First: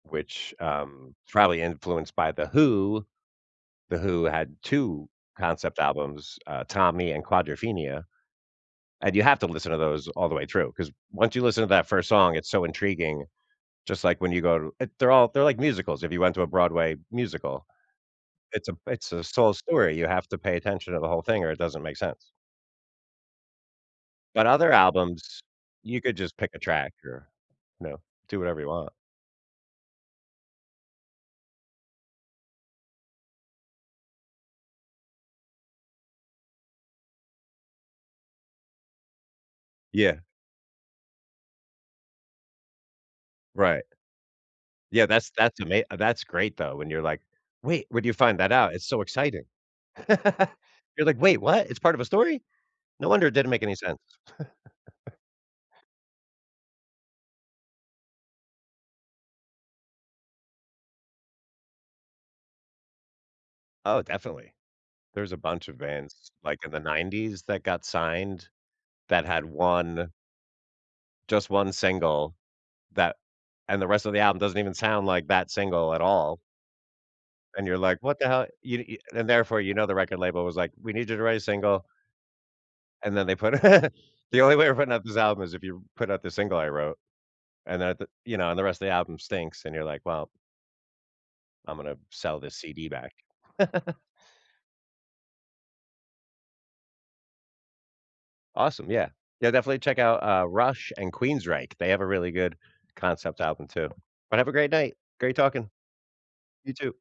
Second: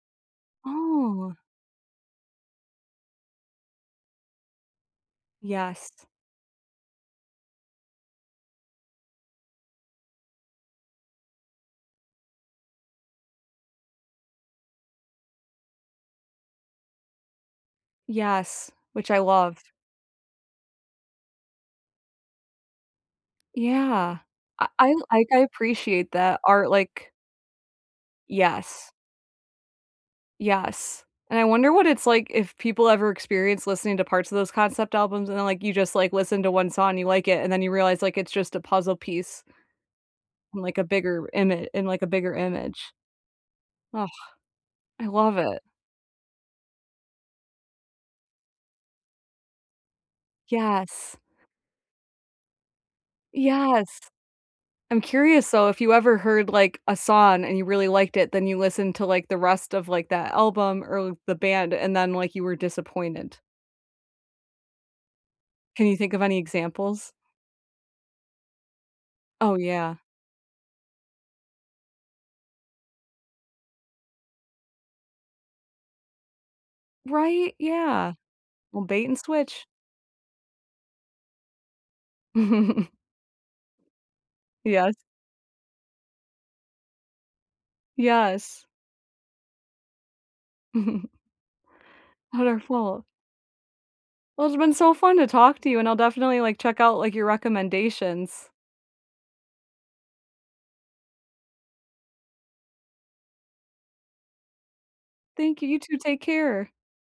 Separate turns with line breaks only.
Which, um,
Oh.
probably influenced by The Who. The Who had 2 concept
Yes.
albums, uh, Tommy and Quadrophenia, and you have to listen to those all the way through, 'cause once you listen to that 1st song, it's so intriguing, just like when you go to it they're all they're like musicals, if you went to a Broadway musical, it's
Yes,
a b it's
which I
a soul
loved.
story. You have to pay attention to the whole thing or it doesn't make sense.
Yeah.
But
Uh,
other
I'll like, I
albums, you
appreciate
could just
that
pick a
art,
track
like
or, you know, do whatever you
Yes.
want.
Yes, and I wonder what it's like if people ever experience listening to parts of those concept albums, and then, like you just, like, listen to 1 song, you like it, and then you realize, like, it's just a puzzle piece
Yeah.
like, a bigger ima in, like, a bigger image.
Right.
Ugh,
Yeah.
I
That's
love
that's
it.
ama uh, that's great, though, when you're, like, "Wait, where'd you find that out? It's so exciting." You're
Yes.
like, "Wait, what? It's part of a story? No wonder it didn't make any
Yes.
sense."
I'm curious though, if you ever heard, like, a song and you really liked it, then you listened to, like, the rest of, like, that album or l the band, and then, like, you were disappointed.
Oh, definitely. There's a bunch of
Can you think of
bands,
any
like, in the
examples?
90s that got signed that had
Oh yeah.
one just 1 single that and the rest of the album doesn't even sound like that single at all.
Right?
and you're, like,
Yeah,
"What the hell?" You t
old
e
bait and
and therefore,
switch.
you know the record label was, like, "We need you to write a single and then, they put the only way of putting
Yes.
out this album is if you put out the single I wrote." And then th you know, and the
Yes.
rest of the album stinks, and you're, like, "Well "I'm gonna b sell this
Other
CD
flaw.
back."
Well, it's been so fun to talk to you and I'll definitely, like, check out, like, your recommendations.
Awesome. Yeah. Yeah, definitely check out, uh, Rush and Queensrÿche, they have a really good concept album too. But have a great night. Great
Thank you.
talking.
You too, take care.
You too.